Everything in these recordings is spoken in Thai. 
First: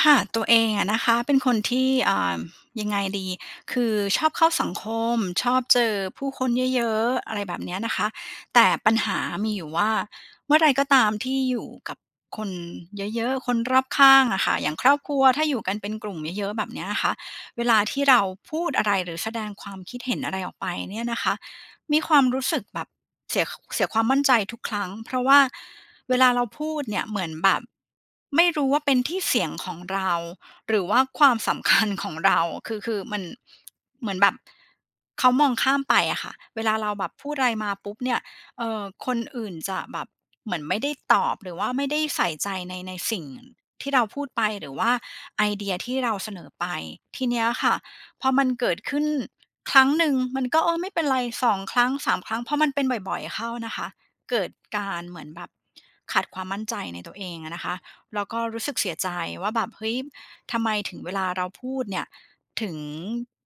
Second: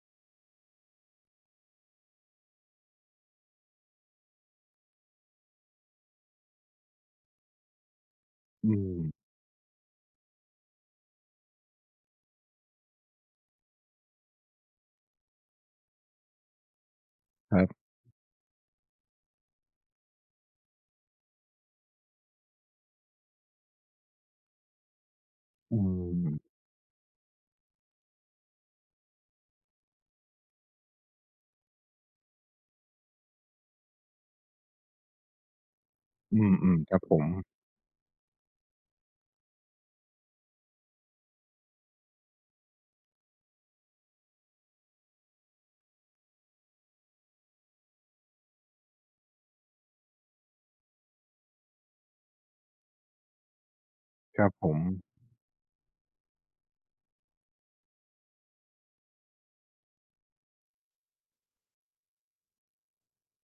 ค่ะตัวเองอะนะคะเป็นคนที่ยังไงดีคือชอบเข้าสังคมชอบเจอผู้คนเยอะๆอะไรแบบเนี้ยนะคะแต่อืปัญหามมีอยู่ว่าเมื่อไรก็ตามที่อยู่กับคนเยอะๆคนรอบข้างอะค่ะอย่างครอบครัวถ้าอยู่กันเป็นกลุ่มเยอะๆแบบเนี้ยนะคะคเวรัลาบที่เราพูดอะไรหรือแสดงความคิดเห็นอะไรออกไปเนี่ยนะคะ มีความรู้สึกแบบเสียเสียความมั่นใจทุกครั้งเพราะว่าอืเวลาเรามพูดเนี่ยเหมือนแบบไม่รู้ว่าเป็นที่เสียงของเราหรือว่าความสำคัญของเราคือมันเหมือนแบบเขามองข้ามไปอะค่ะอืเวลามๆเราครับแบบผมพูดอะไรมาปุ๊บเนี่ยคนอื่นจะแบบเหมือนไม่ได้ตอบหรือว่าไม่ได้ใส่ใจในสิ่งที่เราพูดไปหรือว่าไอเดียที่เราเสนอไปทีเนี้ยค่ะพอมันเกิดขึ้น ครั้งหนึ่งมันก็เออไม่เป็นไรสองครั้งสามครั้งเพราะมันเป็นบ่อยๆเข้านะคะคเกิรัดบผมการเหมือนแบบขาดความมั่นใจในตัวเองอะนะคะแล้วก็รู้สึกเสียใจว่าแบบเฮ้ยทำไมถึงเวลาเราพูดเนี่ยถึง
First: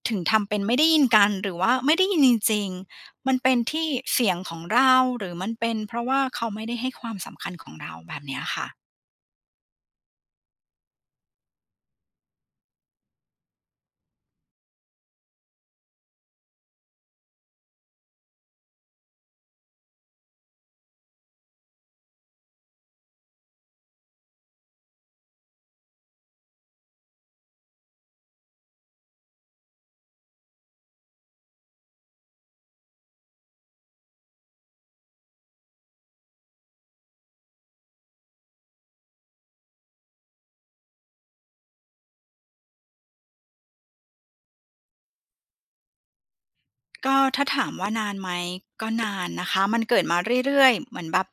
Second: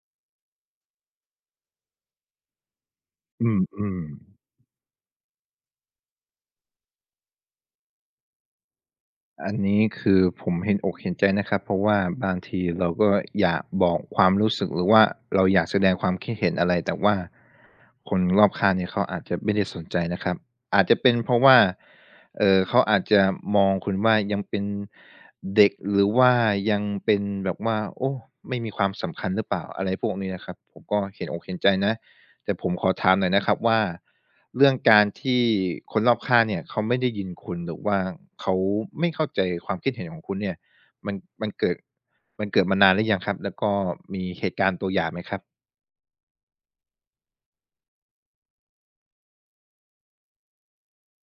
ถึงทำเป็นไม่ได้ยินกันหรือว่าไม่ได้ยินจริงๆมันอืเป็นที่มเสียงขอๆงเราหรือมันเป็นเพราะว่าเขาไม่ได้ให้ความสำคัญของเราแบบเนี้ยค่ะ อันนี้คือผมเห็นอกเห็นใจนะครับเพราะว่าบางทีเราก็อยากบอกความรู้สึกหรือว่าเราอยากแสดงความคิดเห็นอะไรแต่ว่าคนรอบข้างเนี่ยเขาอาจจะไม่ได้สนใจนะครับอาจจะเป็นเพราะว่าเขาอาจจะมองคุณว่ายังเป็นเด็กหรือว่ายังเป็นแบบว่าโอ้ไม่มีความสำคัญหรือเปล่าอะไรพวกนี้นะครับผมก็เห็นอกเห็นใจนะ แต่ผมขอถามหน่อยนะครับว่าเรื่องการที่คนรอบข้างเนี่ยเขาไม่ได้ยินคุณหรือว่าเขาไม่เข้าใจความคิดเห็นของคุณเนี่ยมันมันเกิดมันเกิดมานานหรือยังครับแล้วก็มีเหตุการณ์ตัวอย่างไหมครับก็ถ้าถามว่านานไหมก็นานนะคะมันเกิดมาเรื่อยๆเหมือนแบบ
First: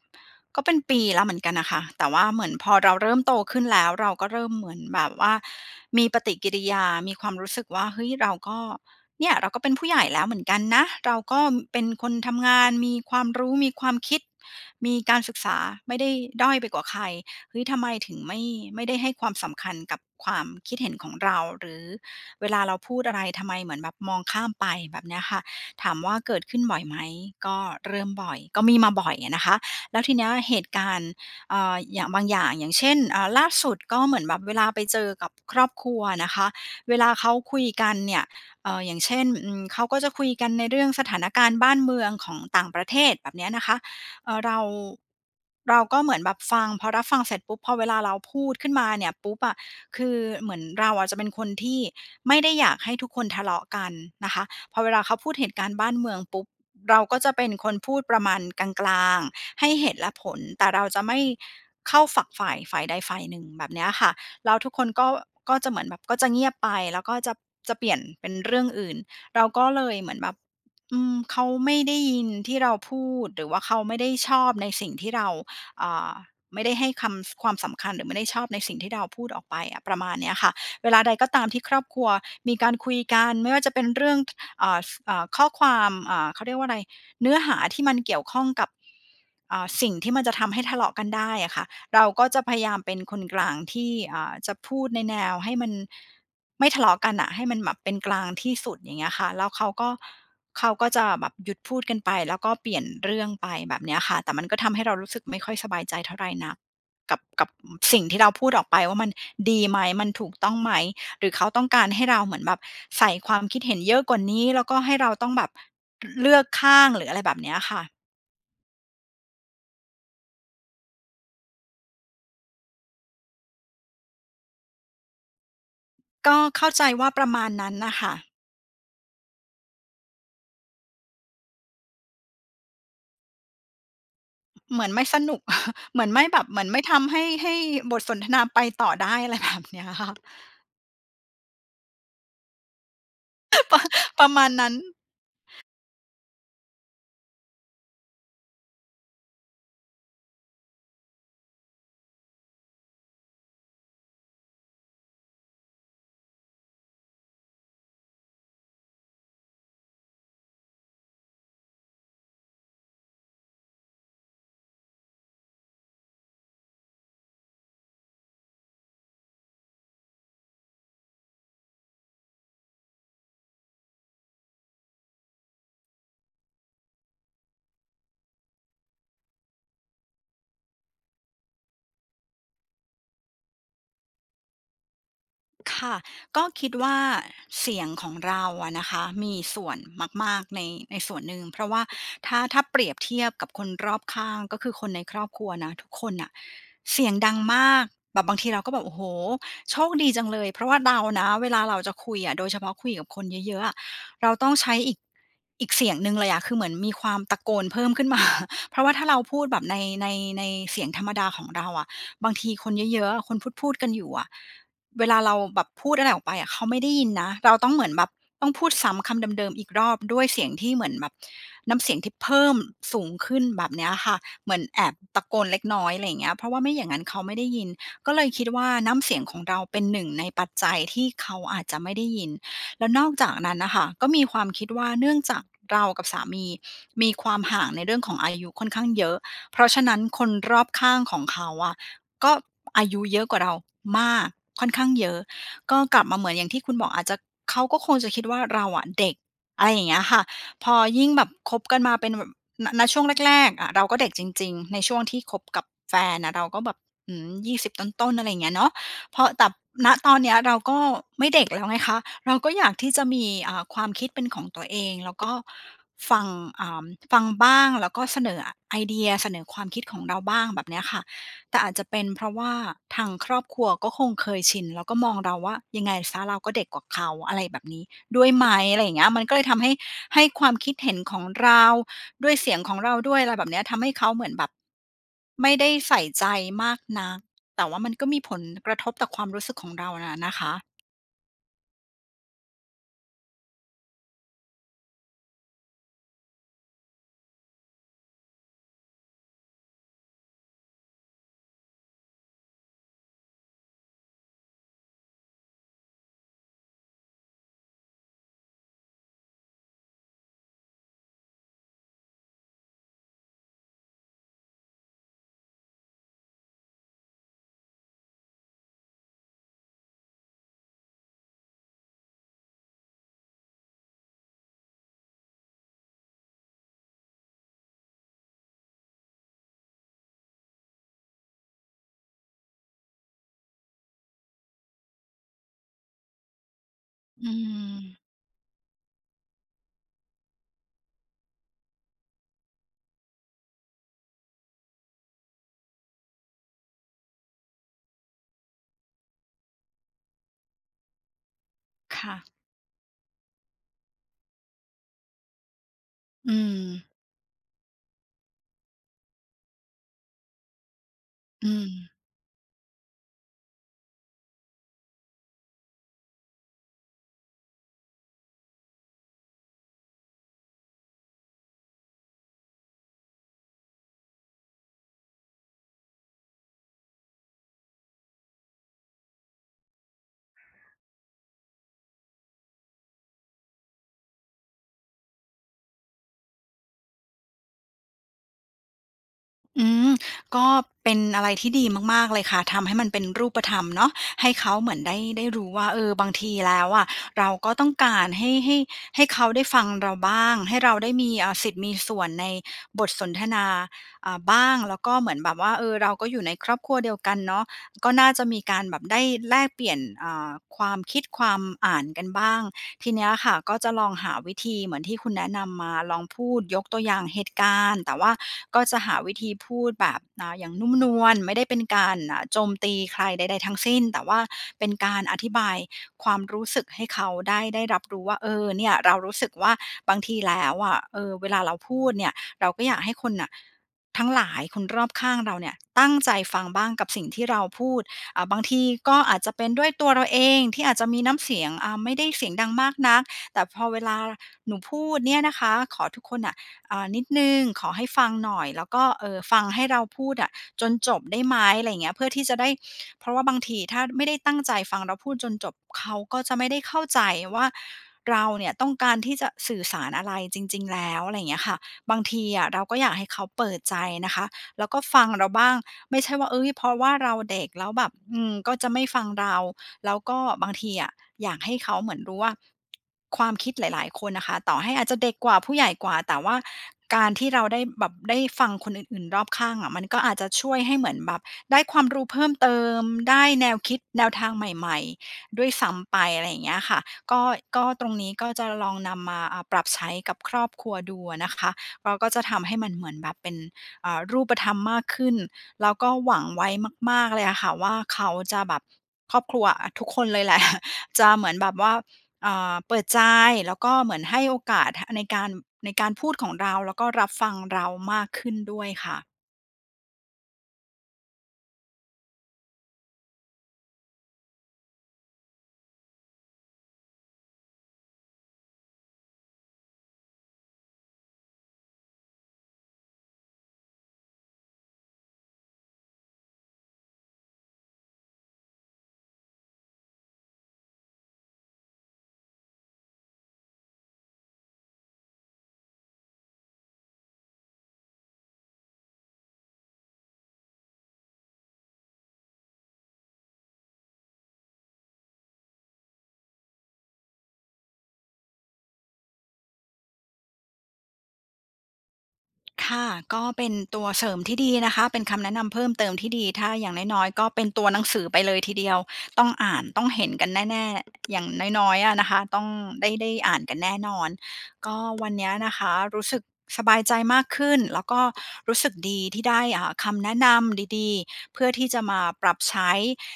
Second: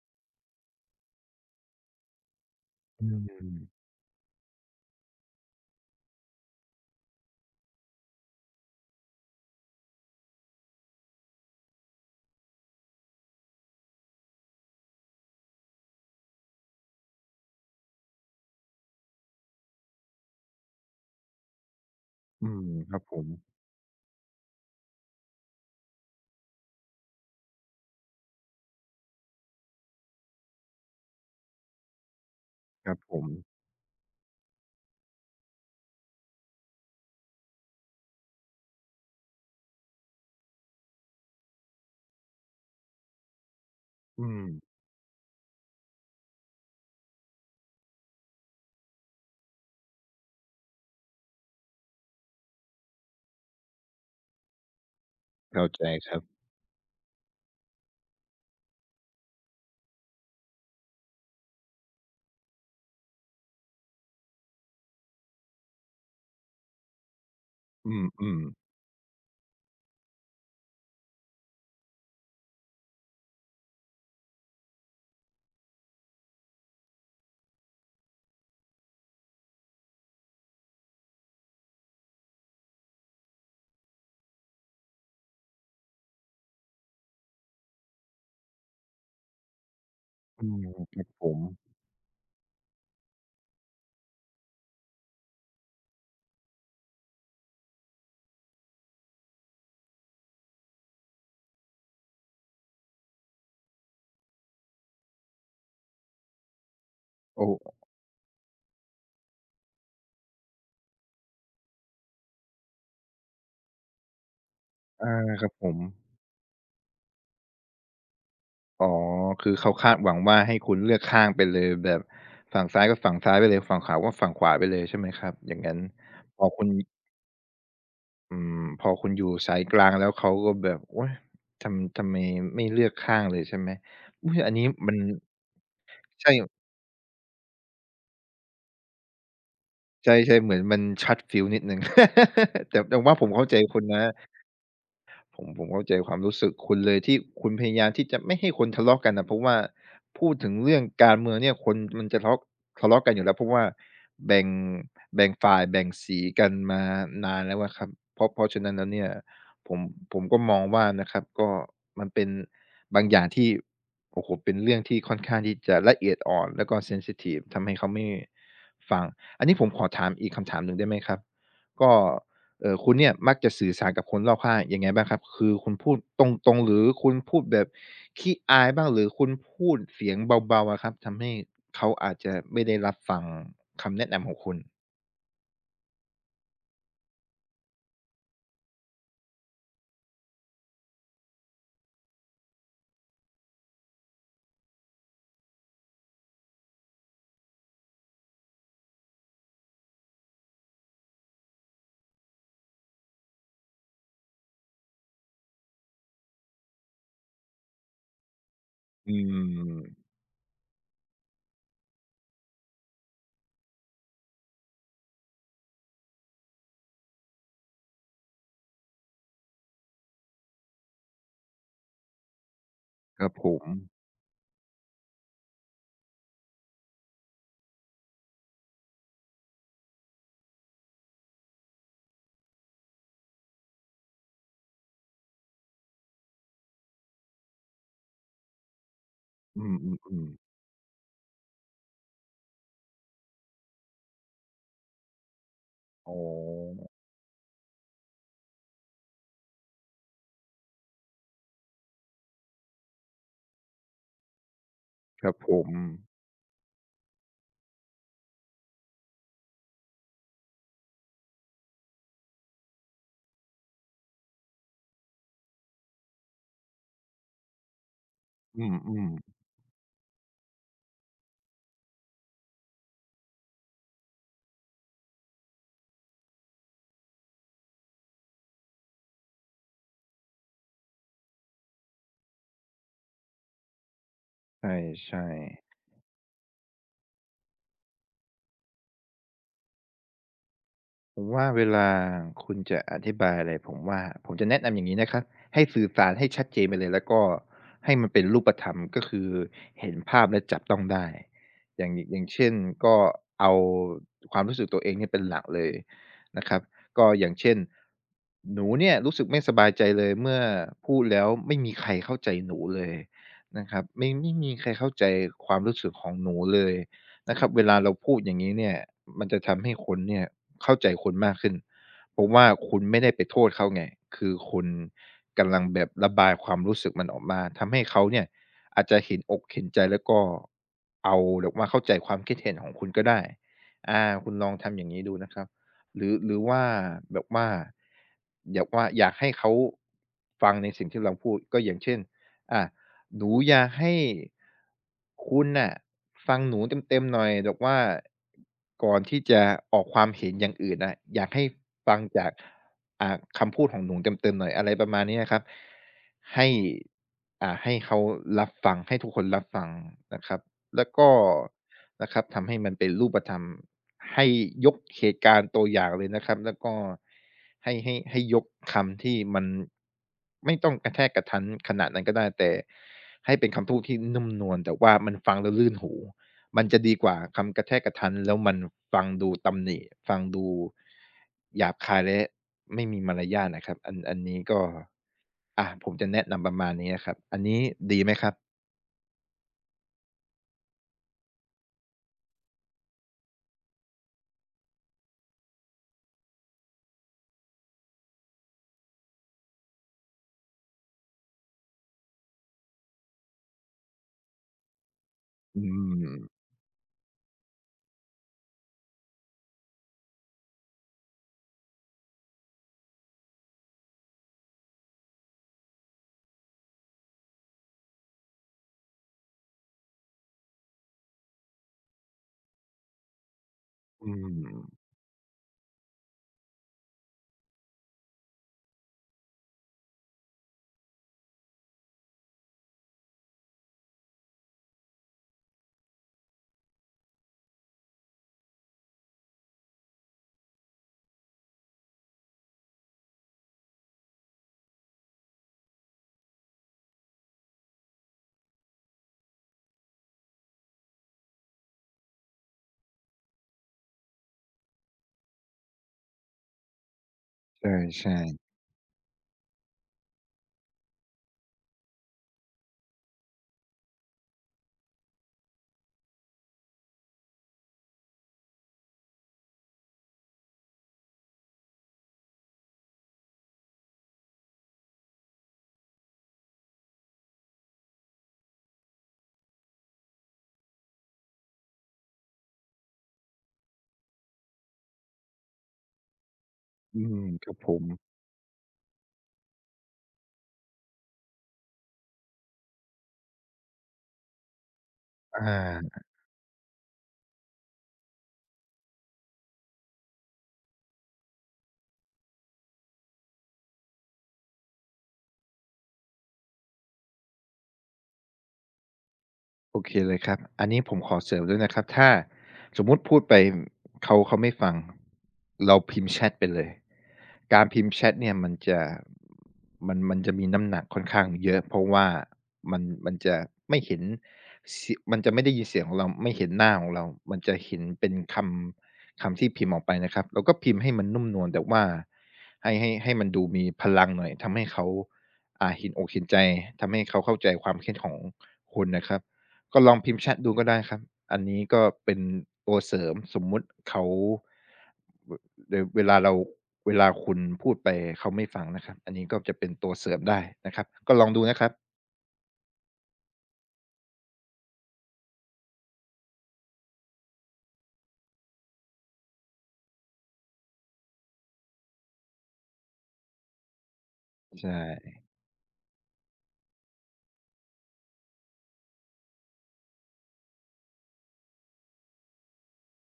ก็เป็นปีแล้วเหมือนกันน่ะค่ะแต่ว่าเหมือนพอเราอืเริ่มโตมขึ้นแล้วเราก็เริ่มเหมือนแบบว่ามีปฏิกิริยามีความรู้สึกว่าเฮ้ยเราก็เนี่ยเราก็เป็นผู้ใหญ่แล้วเหมือนกันนะเราก็เป็นคนทำงานมีความรู้มีความคิดมีการศึกษาไม่ได้ด้อยไปกว่าใครเฮ้ยทำไมถึงไม่ได้ให้ความสำคัญกับความคิดเห็นของเราหรือเวอืลามเราคพูรัดบผอะไรมทำไมเหมือนแบบมองข้ามไปแบบเนี้ยค่ะ ถามว่าเกิดขึ้นบ่อยไหมก็เริ่มบ่อยก็มีมาบ่อยอะนะคะแล้วทีเนี้ยเหตุการณ์อย่างบางอย่างอย่างคเช่รันบผมล่าสุดก็เหมือนแบบเวลาไปเจอกับครอบครัวนะคะเวลาเขาคุยกันเนี่ยอย่างเช่นอืมเขาก็จะคุยกันในเรื่องสถานการณ์บ้านเมืองของต่างประเทศแบบเนี้ยนะคะอืเอ่อมเราเราก็เหมือนแบบฟังพอรับฟังเสร็จปุ๊บพอเวลาเราพูดขึ้นมาเนี่ยปุ๊บอะคือเหมือนเราอะจะเป็นคนที่ไม่ได้อยากให้ทุกคนทะเลาะกันนะคะ พอเวลาเขาพูดเหตุกาเข้ารณ์ใจบ้านคเมือรังบปุ๊บเราก็จะเป็นคนพูดประมาณกลางๆให้เหตุและผลแต่เราจะไม่เข้าฝักฝ่ายใดฝ่ายหนึ่งแบบเนี้ยค่ะแล้วทุกคนก็จะเหมือนแบบก็จะเงียบไปแล้วก็จะเปอืลี่ยนเป็นมเรื่อๆงอื่นเราก็เลยเหมือนแบบอืมเขาไม่ได้ยินที่เราพูดหรือว่าเขาไม่ได้ชอบในสิ่งที่เราอ่าไม่ได้ให้คำความสำคัญหรือไม่ได้ชอบในสิ่งที่เราพูดออกไปอะประมาณเนี้ยค่ะเวลาใดก็ตามที่ครอบครัวมีการคุยกันไม่ว่าจะเป็นเรื่อง อ่าอ่าข้อความเขาเรียกว่าอะไรเนื้อหาที่มันเกี่ยวข้องกับสิ่งที่มันจะอืทำให้มทะเลาะคกัรันบผได้มอะค่ะเราก็จะพยายามเป็นคนกลางที่จะพูดในแนวให้มันไม่ทะเลาะกันอ่ะให้มันแบบเป็นกลางที่สุดอย่างเงี้ยค่ะแล้วเขาก็จะแบบหยุดพูดกันไปแล้วก็เปลี่ยนเรื่องไปแบบเนี้ยค่ะแต่มันก็ทำให้เรารู้สึกไม่ค่อยสบายใจเท่าไหรนักกับโอกับ้สิ่งที่เราพูดออกไปว่ามันดีไหมมันถูกต้องไหม หรือเขาต้องการให้เราเหมือนแบบใส่ความคิดเห็นเยอะกว่านี้แล้วก็ให้เราอาต้องคแบบรับผม เลือกข้างหรืออะไรแบบเนี้ยค่ะอ๋อคือเขาคาดหวังว่าให้คุณเลือกข้างไปเลยแบบฝั่งซ้ายก็ฝั่งซ้ายไปเลยฝั่งขวาก็ฝั่งขวาไปเลยใช่ไหมครับอย่างงั้นก็พอคุเข้าณใจว่าประมาณนั้นน่ะค่ะอืมพอคุณอยู่สายกลางแล้วเขาก็แบบโอ๊ยทำไมไม่เลือกข้างเลยใช่ไหมอุ๊ยอันนี้เหมือนมันไม่สนุก เหมือนไม่ใช่แบบเหมือนไม่ทำให้บทสนทนาไปต่อได้อะไรแบบเนี้ยใชค่ะ่ๆเหมือนมันช็อตฟิวส์นิดหนึ่ง แต่ว่าผมเข้าใจคุณนะ ประมาณนั้น ผมเข้าใจความรู้สึกคุณเลยที่คุณพยายามที่จะไม่ให้คนทะเลาะกันนะเพราะว่าพูดถึงเรื่องการเมืองเนี่ยคนมันจะทะเลาะกันอยู่แล้วเพราะว่าแบ่งแบ่งฝ่ายแบ่งสีกันมานานแล้วอะครับเพราะฉะนั้นแล้วเนี่ยผมผมก็มองว่านะครับก็มันเป็นบางอย่างที่โอ้โฮเป็นเรื่องที่ค่อนข้างที่จะละเอียดอ่อนแล้วก็เซนซิทิฟทำให้เขาไม่ฟังอันนี้ผมขอถามอีกคำถามหนึ่งได้ไหมครับก็ คุณเนี่ยมักจะสื่อสารกับคนรอบข้างยังไงบ้างครับคือคุณพูดตรงๆหรือคุณพูดแบบขี้อายบ้างหรือคุณพูดเสียงเบาๆอะครับทำให้เขาอาจจะไม่ได้รับฟังคำแนะนำของคุณค่ะก็คิดว่าเสียงของเราอะนะคะมีส่วนมากๆในส่วนหนึ่งเพราะว่าถ้าเปรียบเทียบกับคนรอบข้างก็คือคนในครอบครัวนะทุกคนน่ะเสียงดังมากแบบบางทีเราก็แบบโอ้โฮโชคดีจังเลยเพราะว่าเรานะเวลาเราจะคุยอะโดยเฉพาะคุยกับคนเยอะๆอะเราต้องใช้อีกเสียงหนึ่งเลยอะคือเหมือนมีความตะโกนเพิ่มขึ้นมา เพราะว่าถ้าอืเราพูดแบบในมในในเสียงธรรมดาของเราอะบางทีคนเยอะๆคนพูดๆกันอยู่อะ เวลาเราแบบพูดอะไรออกไปอะเขาไม่ได้ยินนะเราต้องเหมือนแบบต้องพูดซ้ำคำเดิมๆอีกรอบด้วยเสียงที่เหมือนแบบน้ำเสียงที่เพิ่มสูงครับขึ้นผแบมบเนี้ยค่ะเหมือนแอบตะโกนเล็กน้อยอะไรอย่างเงี้ยเพราะว่าไม่อย่างนั้นเขาไม่ได้ยินก็เลยคิดว่าน้ำเสียงของเราเป็นหนึ่งในปัจจัยที่เขาอาจจะไม่ได้ยินแล้วนอกจากนั้นน่ะค่ะก็มีความคิดว่าเนื่องจากเรากับสามีมีความห่างในเรื่องของอายุค่อนข้างเยอะเพอืราะฉะนั้นคมนๆรๆอบข้างของเขาอะ ก็อายุเยอะกว่าเรามากค่อนข้างเยอะก็กลับอ๋มาเหมือนอย่างที่คุณบออกอาจจะเขาก็คงจะคิดว่าเราอะเด็กอะไรอย่างเงี้ยค่ะพอยิ่งแบบคบกันมาเป็นแบบณช่วงแรกๆอะเราก็เด็กจริงๆในช่วงที่ครัคบบผกับมแฟนอะเราก็แบบอืม20ต้นๆอะไรอย่างเงี้ยเนาะพอแต่ณตอนเนี้ยเราก็ไม่เด็กแล้วไงคะเราก็อยากที่จะมีความคิดเป็นของตัวเองแล้วก็ฟังอ่าฟังบ้างแล้วก็เสนออืไอเดียมเสนอความคิดของเราบ้างแบบเนี้ยค่ะ แต่อาจจะเป็นเพราะว่าทางครอบครัวก็คงเคยชินแล้วก็มองเราว่ายังไงเสียเราก็เด็กกว่าเขาอะไรแบบนี้ด้วยไหมอะไรอย่างเงี้ยมันก็เลยทำให้ความคิดเห็นของเราด้วยเสียงของเราด้วยอะไรแบบเนี้ยทำให้เขาเหมือนแบบๆใช่ไม่ได้ๆ ใส่ใจมากนักแต่ว่ามันก็มีผลกระทบต่อความรู้สึกของเราน่ะนะคะผมว่าเวลาคุณจะอธิบายอะไรผมว่าผมจะแนะนำอย่างนี้นะครับให้สื่อสารให้ชัดเจนไปเลยแล้วก็ให้มันเป็นรูปธรรมก็คือเห็นภาพและจับต้องได้อย่างเช่นก็เอาความรู้สึกตัวเองเนี่ยเป็นหลักเลยนะครับก็อย่างเช่นหนูเนี่ยรู้สึกไม่สบายใจเลยเมื่อพูดแล้วไม่มีใครเข้าใจหนูเลยนะครับไม่มีใครเข้าใจความรู้สึกของหนูเลย นะครับเวลาเราพูดอย่างนี้เนี่ยมันจะทำให้คนเนี่ยเข้าใจคุณมากขึ้นเพราะว่าคุณไม่ได้ไปโทษเขาไงคือคุณกำลังแบบระบายความรู้สึกมันออกมาทำให้เขาเนี่ยอาจจะเห็นอกเห็นใจแล้วก็เอาแบบว่าเข้าใจความคิดเห็นของคุณก็ได้คุณลองทำอย่างนี้ดูนะครับหรือว่าแบบอืว่ามอยากให้เขาฟังในสิ่งที่เราพูดก็อย่างเช่นอา หนูอยากให้คุณน่ะฟังหนูเต็มๆหน่อยแบบว่าก่อนที่จะออกความเห็นอย่างอื่นน่ะอยากให้ฟังค่ะจากอ่าคำพูดของหนูเต็มๆหน่อยอะไรประมาณนี้อะครับอืให้มให้เขารับฟังให้ทุกคนรับฟังนะครับ แล้วก็อืม นะครับทำให้มันเป็นรูปธรรมให้ยกเหตุการณ์ตัวอย่างเลยนะครับแล้วก็ให้ยกคำที่มันไม่ต้องกระแทกกระทันขนาดนั้นก็ได้แต่ให้เป็นคำพูดที่นุ่มนวลแต่ว่ามันฟังแล้วลื่นหูมันจะดีกว่าคำกระแทกกระทันแล้วมันฟังดูตำหนิฟังดูหยาบคายและไม่มีมารยาทนะครับอันนี้ก็อะผมจะแนะนำประมาณนี้นะครับอันนี้ดีไหมครับอืมก็เป็นอะไรที่ดีมากๆเลยค่ะทำให้มันเป็นรูปธรรมเนาะให้เขาเหมือนได้รู้ว่าเออบางทีแล้วอะเราก็ต้องการให้เขาได้ฟังเราบ้างให้เราได้มีสิทธิ์มีส่วนในบทสนทนาบ้างแล้วก็เหมือนแบบว่าอืเออเราก็มอยู่ในครอบครัวเดียวกันเนาะ ก็น่าจะมีการแบบได้แลกเปลี่ยนความคิดความอ่านกันบ้างทีเนี้ยค่ะก็จะลองหาวิธีเหมือนที่คุณแนะนำมาลองพูดยกตัวอย่างเหตุการณ์แต่ว่าก็จะหาวิธีพูดแบบอย่างนุ่มนวลไม่ได้เป็นการโจมตีใครใดๆทั้งสิ้นแต่อืว่าเป็นม การอธิบายความรู้สึกให้เขาได้รับรู้ว่าเออเนี่ยเรารู้สึกว่าบางทีแล้วอะเออเวลาเราพูดเนี่ยเราก็อยากให้คนน่ะ ทั้งหลายคนรอบข้างเราเนี่ยตั้งใจฟังบ้างกับสิ่งที่เราพูด บางทีก็อาจจะเป็นด้วยตัวเราเองที่อาจจะมีน้ำเสียงไม่ได้เสียงดังมากนักแต่พอเวลาหนูพูดเนี่ยนะคะขอทุกคนน่ะนิดนึงขอให้ฟังหน่อยแล้วก็เออฟังให้เราพูดอะจนจบได้ไหมอะไรอย่างเงี้ยเพื่อที่จะได้เพราะว่าบางทีถ้าไม่ได้ตั้งใจฟังเราพูดจนจบเขาก็จะไม่ได้เข้าใจว่าใช่เราเนี่ยต้องการที่จะสื่อสารอะไรจริงๆแล้วอะไรอย่างเงี้ยค่ะ บางทีอะเราก็อยากให้เขาเปิดใจนะคะแล้วก็ฟังเราบ้างไม่ใช่ว่าเอ้ยเพราะว่าเราเด็กแล้วแบบอืมก็จะไม่ฟังเราแล้วก็บางทีอะอยากให้เขาเหมือนรู้ว่าความคิดหลายๆคนน่ะค่ะต่อให้อาจจะเด็กกว่าผู้ใหญ่กว่าแต่ว่าการที่เราได้แบบได้ฟังคนอื่นๆรอบข้างอะมันก็อาจจะช่วยให้เหมือนแบบได้ความรู้เพิ่มเติมได้แนวคิดแนวทางใหม่ๆด้วยซ้ำไปอะไรอย่างเงี้ยค่ะๆอืมก็ครับก็ผตมรงนี้ก็จะลองนำมาปรับใช้กับครอบครัวดูอะนะคะ เราก็จะทำให้มันเหมือนแบบเป็นรูปธรรมมากขึ้นอแล้วก็า หวังไว้มากๆเลยอะค่ะว่าเขาจะแบบครอบครัวอะทุกคนเลยแหละ จะเหมือนแบบว่าเปิดใจแล้วก็เหมือนให้โอกาสหในการพูดของเราแล้วก็รับฟังเรามากขึ้นด้วยค่ะ โอเคเลยครับอันนี้ผมขอเสริมด้วยนะครับถ้าสมมุติพูดไปเขาไม่ฟังเราพิมพ์แชทไปเลยการพิมพ์แชทเนี่ยมันจะมีน้ำหนักค่อนข้างเยอะเพราะว่ามันจะไม่เห็นเสียมันจะไม่ได้ยินเสียงของเราไม่เห็นหน้าของเรา มันจะเห็นเป็นคำที่พิมพ์ออกไปนะครับเราก็พิมพ์ให้มันนุ่มนวลแต่ว่าให้มันดูมีพลังหน่อยทำให้เขาเห็นอกเห็นใจทำให้เขาเข้าใจความคิดของคุณนะครับ ก็ลองพิมพ์แชตดูก็ได้ครับอันนี้ก็เป็นตัวเสริมสมมุติเขาวเดเวลาเราเวลาคุณพูดไปเขาไม่ฟังนะครับอันนี้ก็จะเป็นตัวเสริมได้นะครับก็ลองดูนะครับค่ะก็เป็นตัวเสริมที่ดีนะคะเป็นคำแนะนำเพิ่มเติมที่ดีถ้าอย่างน้อยๆก็เป็นตัวหนังสือไปเลยทีเดียวต้องอ่านต้องเห็นกันแน่ๆอย่างน้อยๆอะนะคะต้องได้อ่านกันแน่นอนใชก็วัน่เนี้ยนะคะรู้สึกสบายใจมากขึ้นแล้วก็รู้สึกดีที่ได้คำแนะนำดีๆเพื่อที่จะมาปรับใช้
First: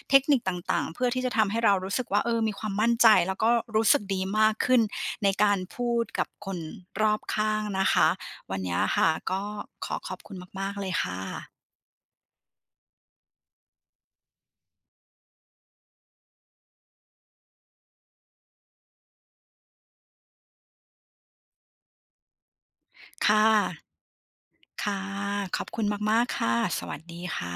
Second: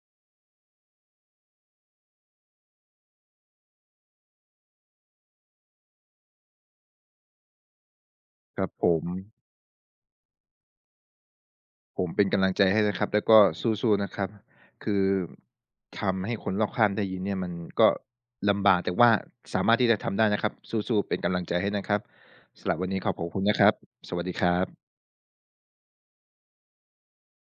เทคนิคต่างๆเพื่อที่จะทำให้เรารู้สึกว่าเออมีความมั่นใจแล้วก็รู้สึกดีมากขึ้นในการพูดกับคนรอบข้างนะคะ วัคนรับเนี้ยผมค่ะก็ขอขอบคุณมากๆเลยค่ะผมเป็นกำลังใจให้นะครับแล้วก็สู้ๆนะครับคือทำให้คนรอบข้างได้ยินเนี่ยมันก็ลำบากแต่ว่าสามารถที่จะทำได้นะครับสู้ๆเป็นกำลังใจให้นะครับสำหรับวันนี้ขอขอบค่คุณนะครับะ สวัสดีครับค่ะ ขอบคุณมากๆค่ะ สวัสดีค่ะ